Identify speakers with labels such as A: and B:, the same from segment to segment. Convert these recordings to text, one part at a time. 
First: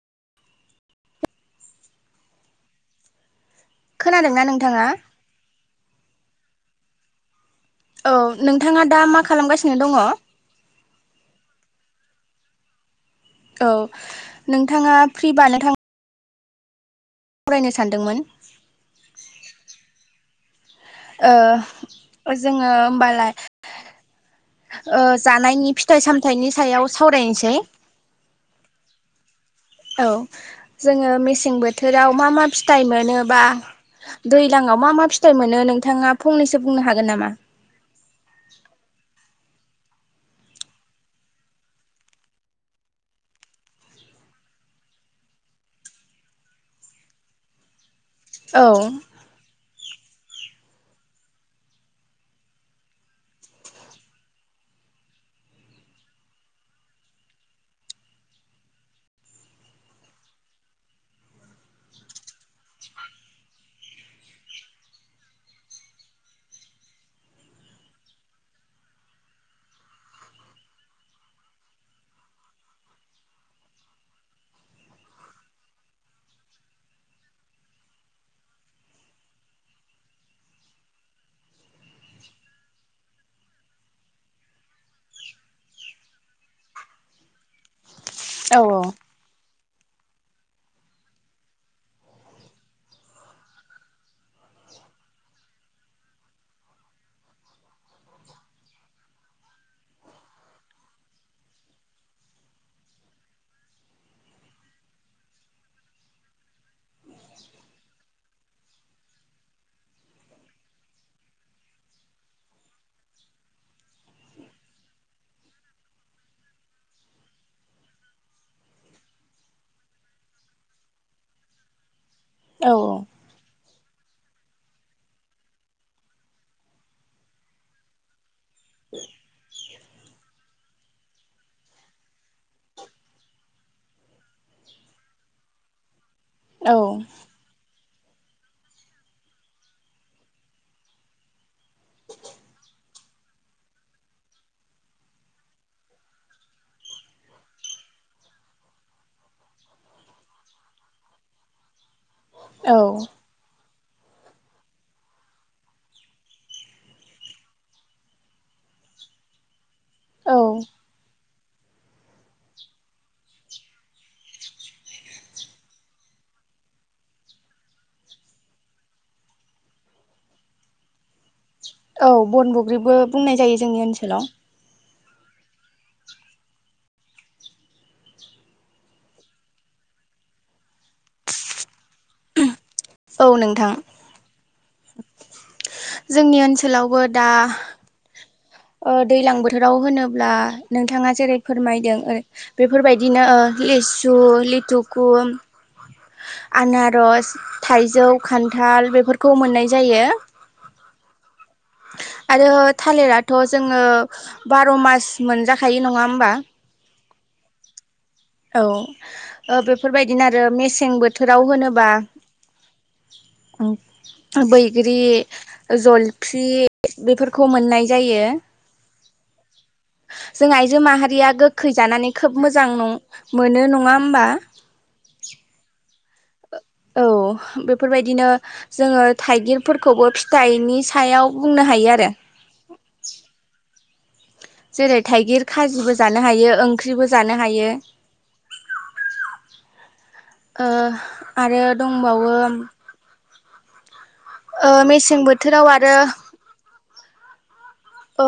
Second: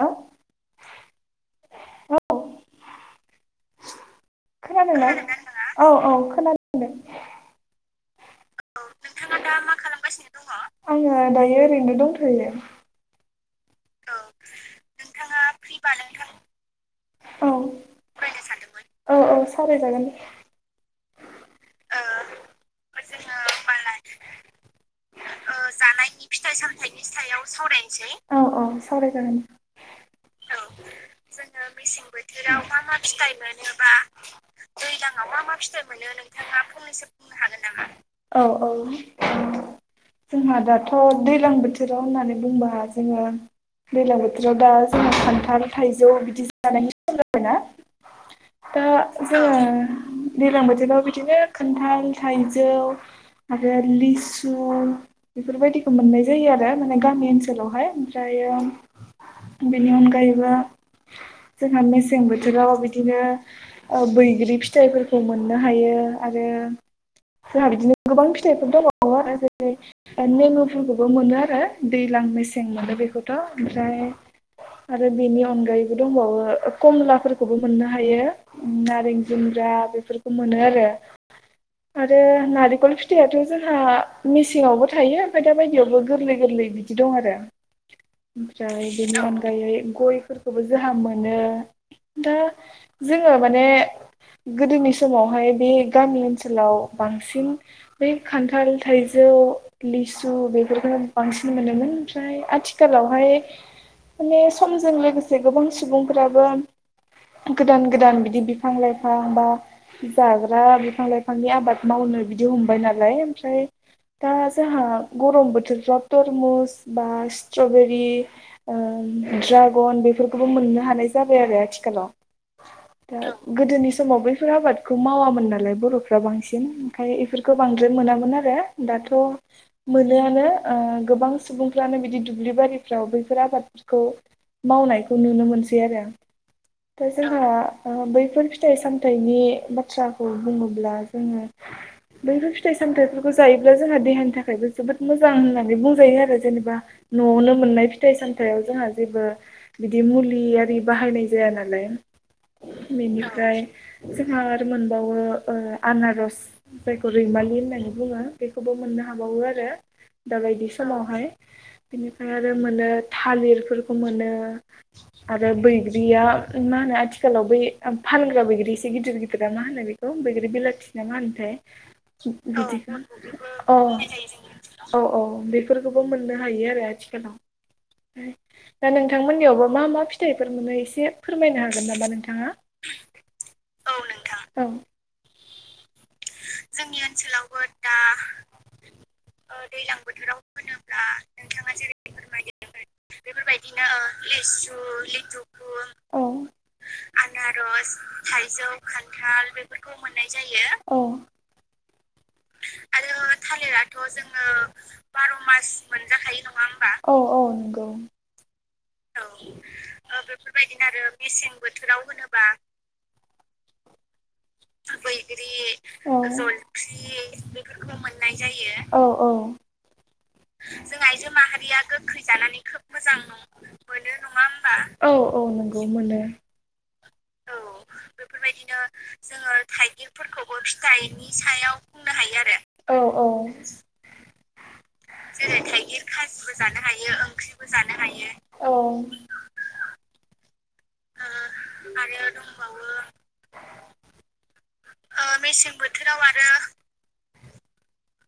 A: हेल औ।
B: खोनादों ना नों
A: खोनादों औ औ खोनानोदों दे
B: औ नोंथाङा दा मा खालामगासिनो दङो?
A: आङो दायो ओरैनो दंथ'यो।
B: औ नोंथाङा फ्रिबा नोथां
A: होमबा नोंथां
B: फरायनो सानदोंमोन
A: औ औ सावराय जागोन दे
B: ओ जोङो ओमबालाय ओ जानायनि फिथाइ सामथायनि सायाव सावरायनोसै
A: औ औ सावराय जागोन।
B: औ। जोङो मेसें बोथोराव मा मा फिथाइ मोनो बा दैलांआव मा मा फिथाइ मोनो नों नोंथाङा फंनैसो बुंनो हागोन नामा?
A: औ औ ओं जोंहा दा दाथ' दैलां बोथोराव होननानै बुंबा जोङो दैलां बोथोराव दा जोंहा खान्थाल थाइजौ बिदि जानायनि सम जाबाय ना
B: औ
A: दा जोङो दैलां बोथोराव बिदिनो खान्थाल-थाइजौ आरो लिसु बेफोरबायदि खो मोननाय जायो आरो माने गामि ओनसोलावहाय ओमफ्रायो बेनि अनगायैबो जोंहा मेसें बोथोराव बिदिनो औ बैग्रि फिथायफोरखौ मोननो हायो आरो जोंहा बिदिनो गोबां फिथाइफोर दंबावो आरो जेरै नेमु फोरखौबो मोनो आरो दैलां मेसें मोनो बेखौथ' ओमफ्राय आरो बेनि अनगायैबो दंबावो कमलाफोरखौबो मोननो हायो। नारें जुमब्रा बेफोरखौ मोनो आरो। आरो नारिखल फिथाइआथ जोंहा मेसेंआवबो थायो फाय दा बायदियावबो गोरलै गोरलै बिदि दं आरो
B: औ
A: ओमफ्राय बेनि अन ओमफ्राय गयफोरखौबो जोंहा मोनो दा जोङो माने गोदोनि समावहाय बे गामि ओनसोलाव बांसिन बै खान्थाल थाइजौ लि सु बेफोरखौनो बांसिन मोनोमोन ओमफ्राय आथिखालावहाय माने समजों लोगोसे गोबां सुबुंफोरा बो गोदान गोदान बिदि बिफां लाइफां बा जाग्रा बिफां लाइफांनि आबाद मावनो बिदि हमबाय नालाय ओमफ्राय दा जोंहा गरम बोथोरफ्राव तरमुस बा स्ट्रबेरि ओ ड्रागन बेफोरखौबो मोननो हानाय जाबाय आरो आथिखालाव।
B: औ।
A: औ गोदोनि समाव बैफोर आबादखौ मावामोन नालाय बर'फ्रा बांसिन ओंखाय बेफोरखौ बांद्राय मोनामोन आरो दाथ' मोनोआनो ओ गोबां सुबुंफ्रानो बिदि दुब्लि बारिफ्राव बैफोर आबादफोरखौ मावनायखौ नुनो मोनसै आरो [unintelligible]
B: औ
A: जोंहा ओ बैफोर फिथाइ सामथाइनि बाथ्राखौ बुङोब्ला जोङो बैफोर फिथाइ सामथायफोरखौ जायोब्ला जोंहा देहानि थाखायबो जोबोद मोजां होननानै बुंजायो आरो जेनेबा न'आवनो मोननाय फिथाइ सामथाइयाव जोंहा जेबो बिदि मुलि आरि बाहायनाय जाया नालाय
B: औ
A: [unintelligible] ओमफ्राय जोंहा आरो मोनबावो ओ आनारस जायखौ रैमालि होननानै बुङो बेखौबो मोननो हाबावो आरो। आरो
B: औ
A: दा बायदि समावहाय। बेनिफ्राय आरो मोनो थालिरफोरखौ मोनो। आरो बैग्रिया मा होनो आथिखालाव बै फानग्रा बैग्रि एसे गिदिर गिदिरा मा होनो बि औ बैग्रि बिलाथि नामा होनथाय
B: औ बन बग्रिबो बुंनाय जायो
A: बिदिखौ
B: जोंनि
A: अ
B: ओनसोलाव
A: औ औ बेफोरखौबो मोननो हायो आरो आथिखालाव। दा नोंथांमोननियावबो मा मा फिथाइफोरखौ मोनो एसे फोरमायनो हागोन नामा नोंथाङा?
B: औ नोंथां
A: औ
B: जोंनि ओनसोलावबो दा ओ दैज्लां बोथोराव होनोब्ला नोंथाङा जेरै फोरमायदों ओरै बेफोर बादिनो ओ लिसु लिथुखुम
A: औ
B: आनारस थाइजौ खान्थाल बेफोरखौ मोननाय जायो।
A: औ
B: आरो
A: आरो
B: थालिराथ' जोङो
A: थालिराथ' जोङो
B: बार' मास
A: बार' मास
B: मोनजाखायो नङा होमबा
A: मोनजाखायो नङा होमबा? औ औ नंगौ।
B: औ ओ बेफोरबायदिनो आरो मेसें बोथोराव होनोबा उम बैग्रि
A: औ
B: जलफि बेफोरखौ मोननाय जायो।
A: औ औ
B: जों आइजो माहारिया गोखै जानानै खोब मोजां नं मोनो नङा होमबा?
A: औ औ नोंगौ मोनो।
B: औ बेफोरबायदिनो जोङो थाइगिरफोरखौबो फिथाइनि सायाव
A: सायाव बुंनो हायो आरो औ औ।
B: जेरै थाइगिर
A: जेरै
B: खाजिबो
A: थाइगिर
B: जानो हायो
A: खाजिबो जानो
B: ओंख्रिबो
A: हायो
B: जानो
A: ओंख्रिबो
B: हायो
A: जानो हायो औ। [inaudible]
B: ओ आरो दंबावो ओ मेसें
A: ओ
B: बोथोराव
A: मेसें
B: आरो
A: बोथोराव आरो
B: ओ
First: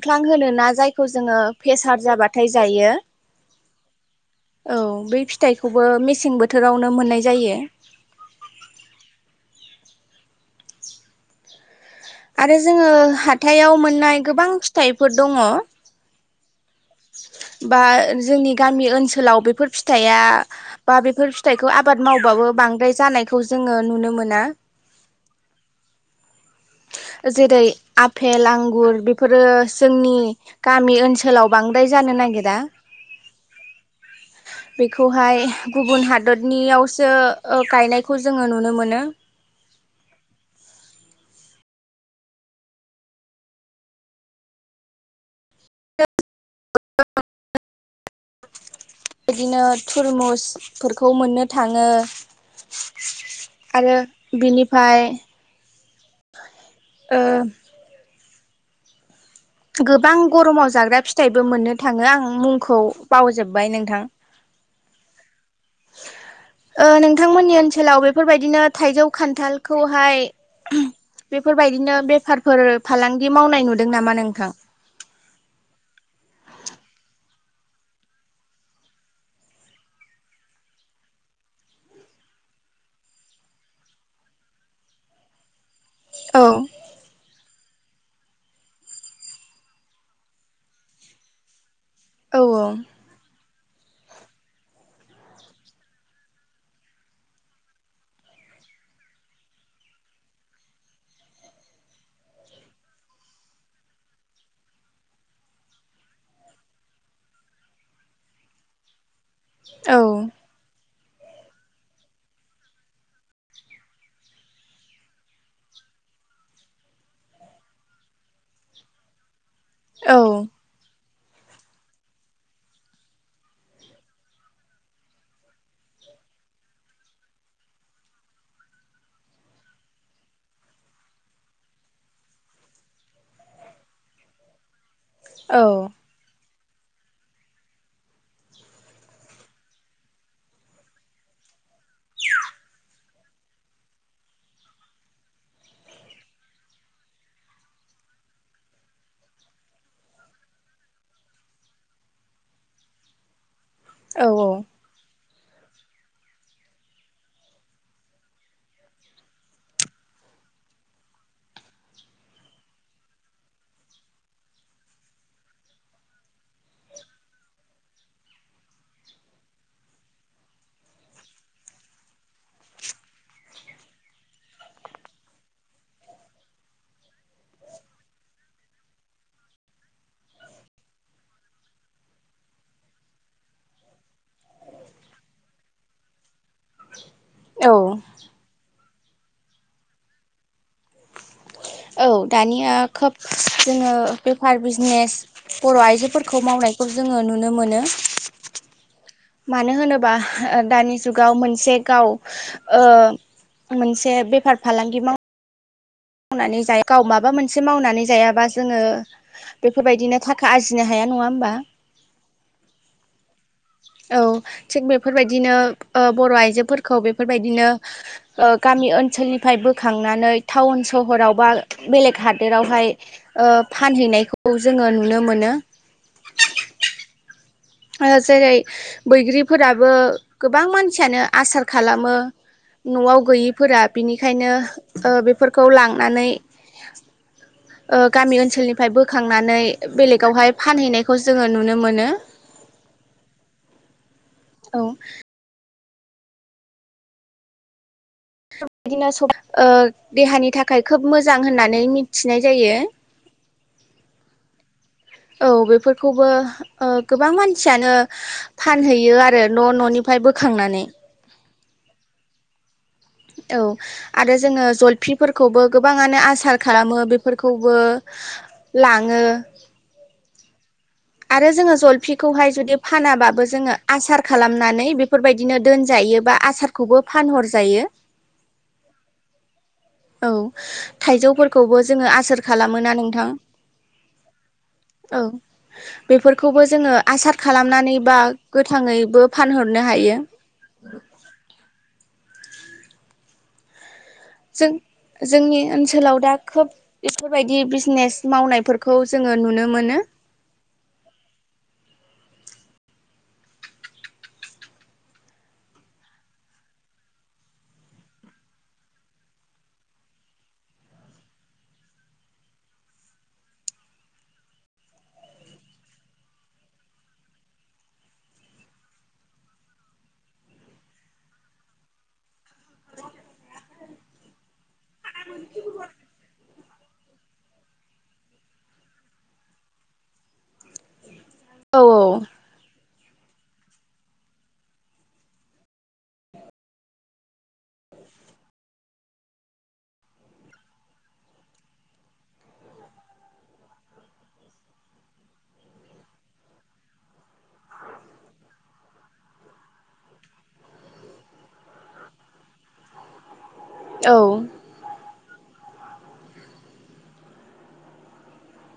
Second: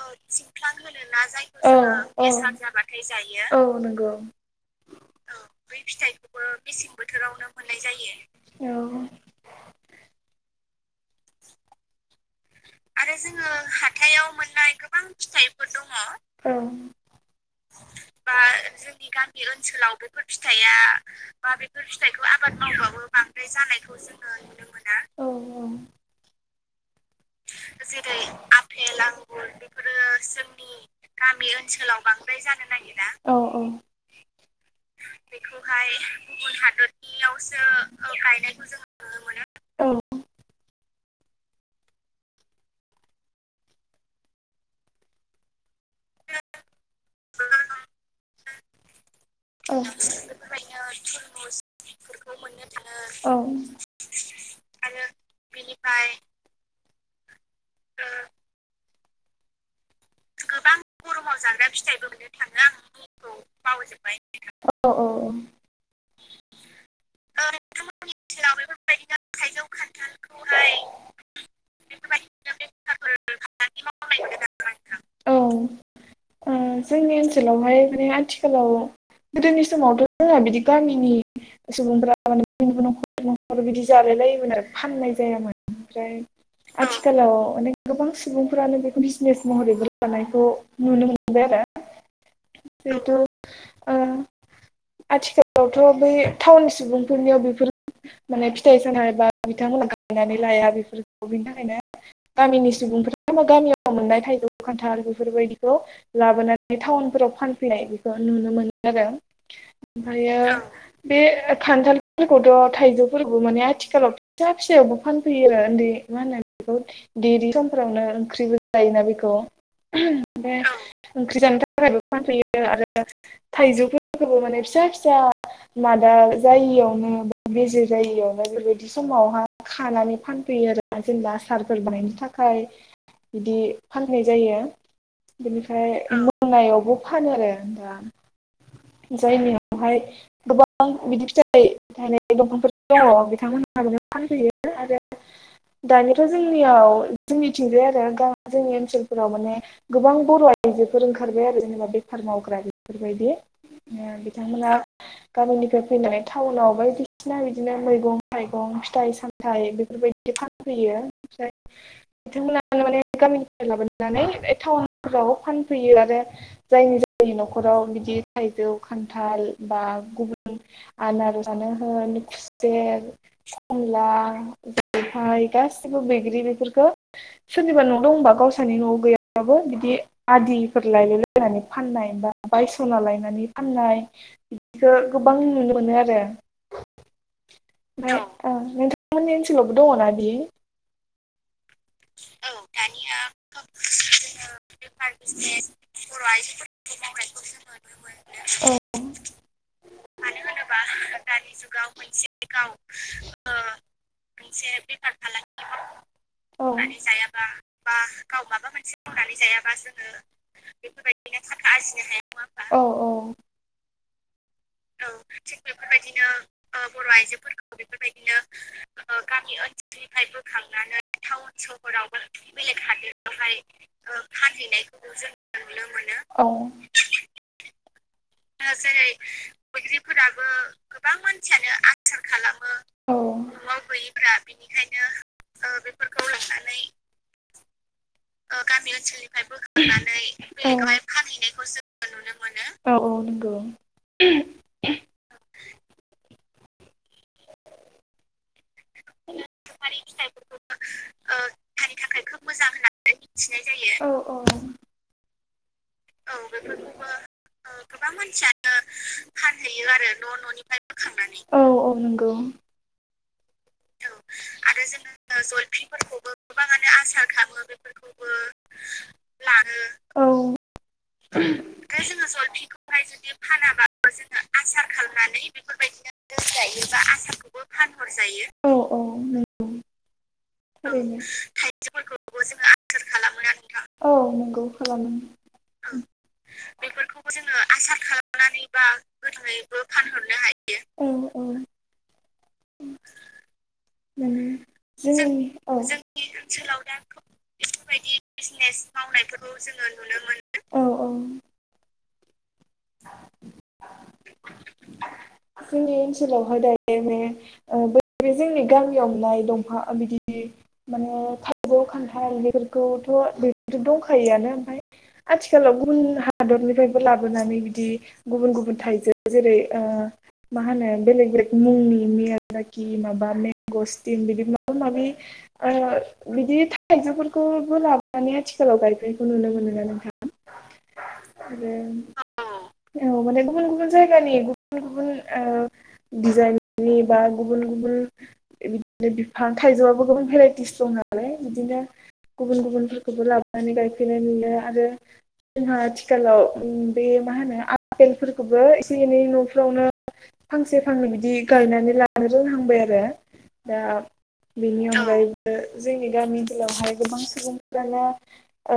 A: औ
B: होनोना
A: सिंख्लां होन
B: जायखौ
A: ना
B: जोङो फेसार
A: जायफोर
B: जाबाथाय
A: पसार
B: जायो
A: जाबाथाय जायो औ नंगौ।
B: औ बै फिथाइखौबो मेसें बोथोरावनो मोननाय जायो।
A: औ
B: आरो जोङो हाथायाव मोननाय गोबां फिथाइफोर दङ
A: औ
B: बा जोंनि गामि ओनसोलाव बेफोर फिथाइआ बा बेफोर फिथाइ बखौ आबाद मावबाबो बांद्राय जानायखौ जोङो नुनो मोना।
A: औ औ
B: जेरै आफेल आंगुर बेफोरो जोंनि गामि ओनसोलाव बांद्राय जानो नागिर
A: जानो नागिरा औ औ।
B: बेखौहाय
A: बेखौहाय गुबुन
B: हादरनियावसो ओ
A: हादरनियावसो
B: जोङो नुनो
A: गायनायखौ
B: मोनो
A: जों
B: [unintelligible] बिदिनो
A: औ
B: थुरमुसफोरखौ मोननो थाङो।
A: मोननो थाङो औ
B: आरो बिनिफाय ओ
A: ओ
B: गोबां गरमाव जाग्रा फिथाइबो मोननो थाङो आं मुंखौ बावजोबबाय नोंथां।
A: अ औ औ
B: ओ नोंथांमोननि ओनसोलाव बेफोरबायदिनो थाइजौ खान्थालखौहाय बेफोरबायदिनो बेफारफोर फालांगि मावनाय नुदों नामा नोंथां?
A: औ ओ जोंनि ओनसोलावहाय माने आथिखालाव गोदोनि समावथ' जोंहा बिदि गामिनि सुबुंफ्रा माने बिनि नखर बिनि नखर बिदि जालाय लायोमोन आरो फाननाय जायामोन ओमफ्राय
B: औ
A: आथिखालाव माने गोबां सुबुंफोरानो बेखौ बिजनेस महरैबो लानायखौ नुनो मोन [unintelligible] बिदि आरो
B: औ
A: जिथु ओ आथिखालावथ' बै टाउन सुबुंफोरनियाव बेफोर माने फिथाइ-सामथाय बा बिथांमोना गायनानै लाया बेफोरखौ बिनि थाखायनो गामिनि सुबुंफोरा गामियाव मोननाय थायजौ खान्थाल बेफोरबायदिखौ लाबोनानै टाउनफोराव फानफैनाय बेखौ नुनो मोन [unintelligible]
B: औ
A: ओमफायो बे खान्थालफोरखौथ' थाइजौफोरखौ माने आथिखालाव फिसा फिसायावबो फानफैयो आरो ओन्दै मा होनो बेखौ देरि समफोरावनो ओंख्रिबो जायोना बेखौ
B: औ
A: बे ओंख्रि जानो थाखायबो फानफैयो आरो थाइजौफोरखौबो माने फिसा-फिसा मादा जायियावनो बा बेजे जायियावनो बेबायदि समावहा खानानै फानफैयो आरोना जेनेबा आसारफोर बानायनो थाखाय बिदि फान फाननाय जायो
B: औ
A: बिनिफ्राय [unintelligible] नायावबो फानो आरो दा जायनियावहाय गोबां बिदि फिथाइ थायनाय दंफांफोर दंङ बिथांमोन [unintelligible] माने फानफैयो आरो दानियाथ' जोंनियाव जोंनिथिंजाय आरो दा जोंनि ओनसोल फोराव माने गोबां बर' आइजोफोर ओंखारबाय आरो जेनेबा बेफार मावग्रा बेफोरबायदि ओ
B: औ
A: बिथांमोना गामिनिफ्राय फैनानै टाउनाव बायदिसिना बिदिनो मैगं थाइगं फिथाइ साम थाइ बेफोरबायदि फानफैयो ओमफ्राय बिथांमोना माने गामिनिफ्राय लाबोना [unintelligible] नानै टाउनफोराव फानफैयो आरो जायनि जायनि न'खराव बिदि थाइजौ खान्थाल बा गुबुन आनारसानो होन खुसेर खमला [unintelligible] गासिबो बैग्रि बेफोरखो सोरनिबा न' दंबा गावसोरनि न'आव गैयाबाबो बिदि आदिफोर लायलायलायनानै फाननाय बा बायसना लायनानै फाननाय [unintelligible] खो गोबां नुनो मोनो आरो
B: औ
A: [unintelligible] नोंथां मोननि ओनसोलावबो दङना बि [unintelligible]
B: औ दानिया खोब जोङो बेफार बिजनेस बर' आइजोफोरखौ मावनाय खौ जोङो नुनो मोनो
A: औ
B: मानो होनोबा दानि जुगाव मोनसे गाव ओ मोनसे बेफार फालांगि माव
A: [inaudible] औ मावनानै
B: माबा
A: जायाबा
B: मोनसे
A: बा
B: मावनानै जायाबा
A: गाव माबा
B: जोङो
A: मोनसे मावनानै जायाबा जोङो
B: बेफोरबायदिनो थाखा आरजिनो हाया नङा होमबा
A: बेफोरबायदिनो आरजिनो हाया नङा होमबा औ औ
B: औ थिग बेफोरबायदिनो ओ बर' आइजोफोरखौ बेफोरबायदिनो ओ गामि ओनसोलनिफाय बो खांनानै टाउन सहराव बा बेलेग हादोरावहाय ओ फानैनाय खौ जोङो नुनो मोनो
A: औ
B: ओ जेरै बैग्रिफोरा बो गोबां मानसियानो आसार खालामो
A: औ
B: न'आव गैयिफोरा बिनिखायनो ओ बेफोरखौ लांनानै गामि ओनसोलनिफ्राय बोखांनानै बेलेगावहाय फानहैनायखौ जोङो नुनो मोनो
A: औ औ नंगौ
B: औ
A: [inaudible]
B: ओ देहानि थाखाय खोब मोजां होननानै मिथिनाय जायो
A: मिथिनाय जायो औ औ
B: औ बेफोरखौबो ओ गोबां मानसियानो फानहैयो आरो न' न'नि बोखांनानै
A: औ औ नंगौ
B: औ आरो जोङो जलफिफोरखौबो गोबाङानो आसार खालामो बेफोरखौबो लाङो
A: औ
B: आरो जोङो जलफिखौहाय जुदि फानाबाबो जोङो आसार खालामनानै बेफोरबायदिनो दोनजायो बा आसारखौबो फानहरजायो
A: जायो औ औ
B: औ
A: थारैनो
B: थाइजौफोरखौबो जोङो आसार खालामो ना नोंथां
A: औ नंगौ खालामो
B: औ बेफोरखौबो जोङो आसार खालामनानै बा गोथाङैबो फानहरनो हायो
A: औ औ उम
B: जों
A: जोंनि
B: ओनसोलाव दा खोब
A: ओनसालाव दा
B: बिजनेस
A: बेफोरबायदि बिजनेस
B: मावनायफोरखौ जोङो
A: मावनायफोरखौ
B: नुनो
A: जोङो
B: मोनो
A: नुनो मोनो औ औ जोंनि ओनसोलहाय दायो मे ओ बैबे जोंनि गामियाव नाय दंफां बिदि माने थायजौ खान्थाल बेफोरखौथ' बे दंखायोआनो ओमफ्राय आथिखालाव गुबुन हादरनिफ्रायबो लाबोनानै बि बिदि गुबुन गुबुन थाइजौ जेरै ओ मा होनो बेलेग बेलेग मुंनि मियादागि माबा मेगसटिन बिदि माबा माबि ओ बिदि थाइजौफोरखौबो लाबोनानै आथिखालाव गायफेरनायखौ नुनो मोनोना नोंथां दे
B: औ
A: औ माने गुबुन गुबुन जायगानि गुबुन गुबुन ओ दिजाइननि बा गुबुन गुबुन बिदिनो बिफां थाइजौआबो गोबां भेराइटिस दं नालाय बिदिनो गुबुन गुबुनफोरखौबो लाबोनानै गायफैनाय नुयो आरो जोंहा आथिखालाव उम बे मा होनो आफेलफोरखौबो एसे एनै न'फ्रावनो फांसे फांनै बिदि गायनानै लानो रोंहांबाय आरो दा
B: औ
A: बेनि अनगायैबो जोंनि गामि ओनसोलावहाय गोबां सुबुंफ्रानो ओ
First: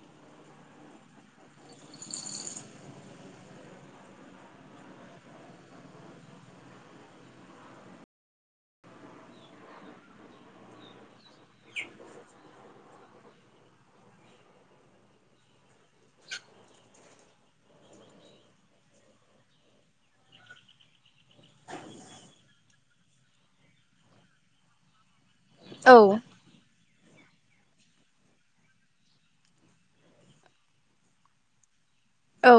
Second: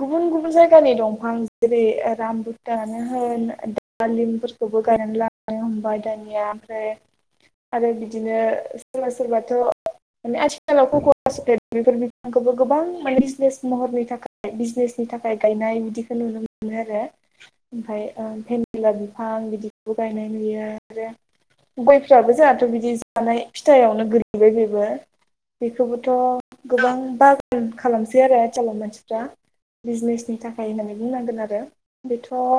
A: गुबुन गुबुन जायगानि दंफां जेरै राम दानो होन दालिमफोरखौबो गायनानै लांनो हमबाय दानिया ओमफ्राय आरो बिदिनो सोरबा सोरबाथ' माने आथिखालाव खक'वासो बेफोर बिफांखौबो गोबां माने बिजनेस महरनि थाखाय बिजनेसनि थाखाय गायनाय बिदिखौ नुनो मोनो आरो ओमफ्राय ओ‌ बिदिला बिफां बिदिखौबो गायनाय नुयो आरो गयफ्राबो जोंहाथ' बिदि जानाय फिथायाइावनो गोलैबाय बेबो
B: औ
A: बेखौबोथ' गोबां बागान खालामसै आरो आथिखालाव मानसिफ्रा बिजनेसनि थाखाय होननानै बुंनांगोन आरो बेथ'
B: औ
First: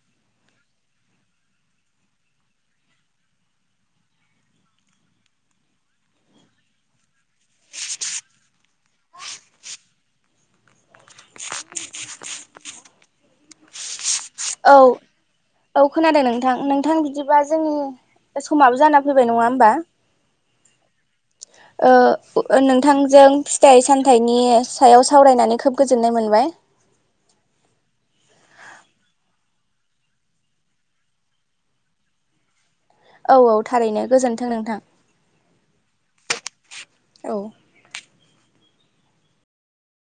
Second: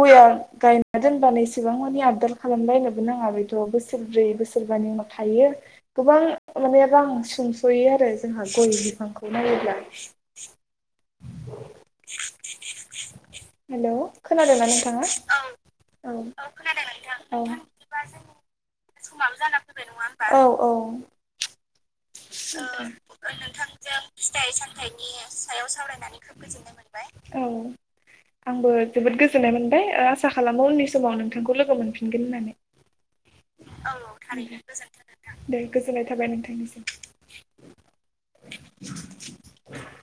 A: गया गायना दोनबानो एसेबां मानि आबदार खालामलायनोबो नाङा बेथ' बोसोरब्रै बोसोरबानि उनाव थायो गोबां माने रां सुंस'यो आरो जोंहा गय बिफांखौ नायोब्ला हेल' खोनादों ना
B: औ
A: नोंथाङा
B: औ खोनादों नोंथां नोंथां बिदिबा जों समाबो जाना फैबाय नङा होमबा?
A: औ औ औ
B: ओ नोंथांजों फिथाइ सामथाइनि सायाव सावरायनानै खोब गोजोननाय मोनबाय।
A: [unintelligible] औ आंबो जोबोद गोजोननाय मोनबाय ओ आसा खालामो समाव नोंथांखौ लोगो ‌मोनफिनगोन होननानै।
B: औ औ थारैनो गोजोनथों नोंथां।
A: दे गोजोननाय थाबाय।
B: औ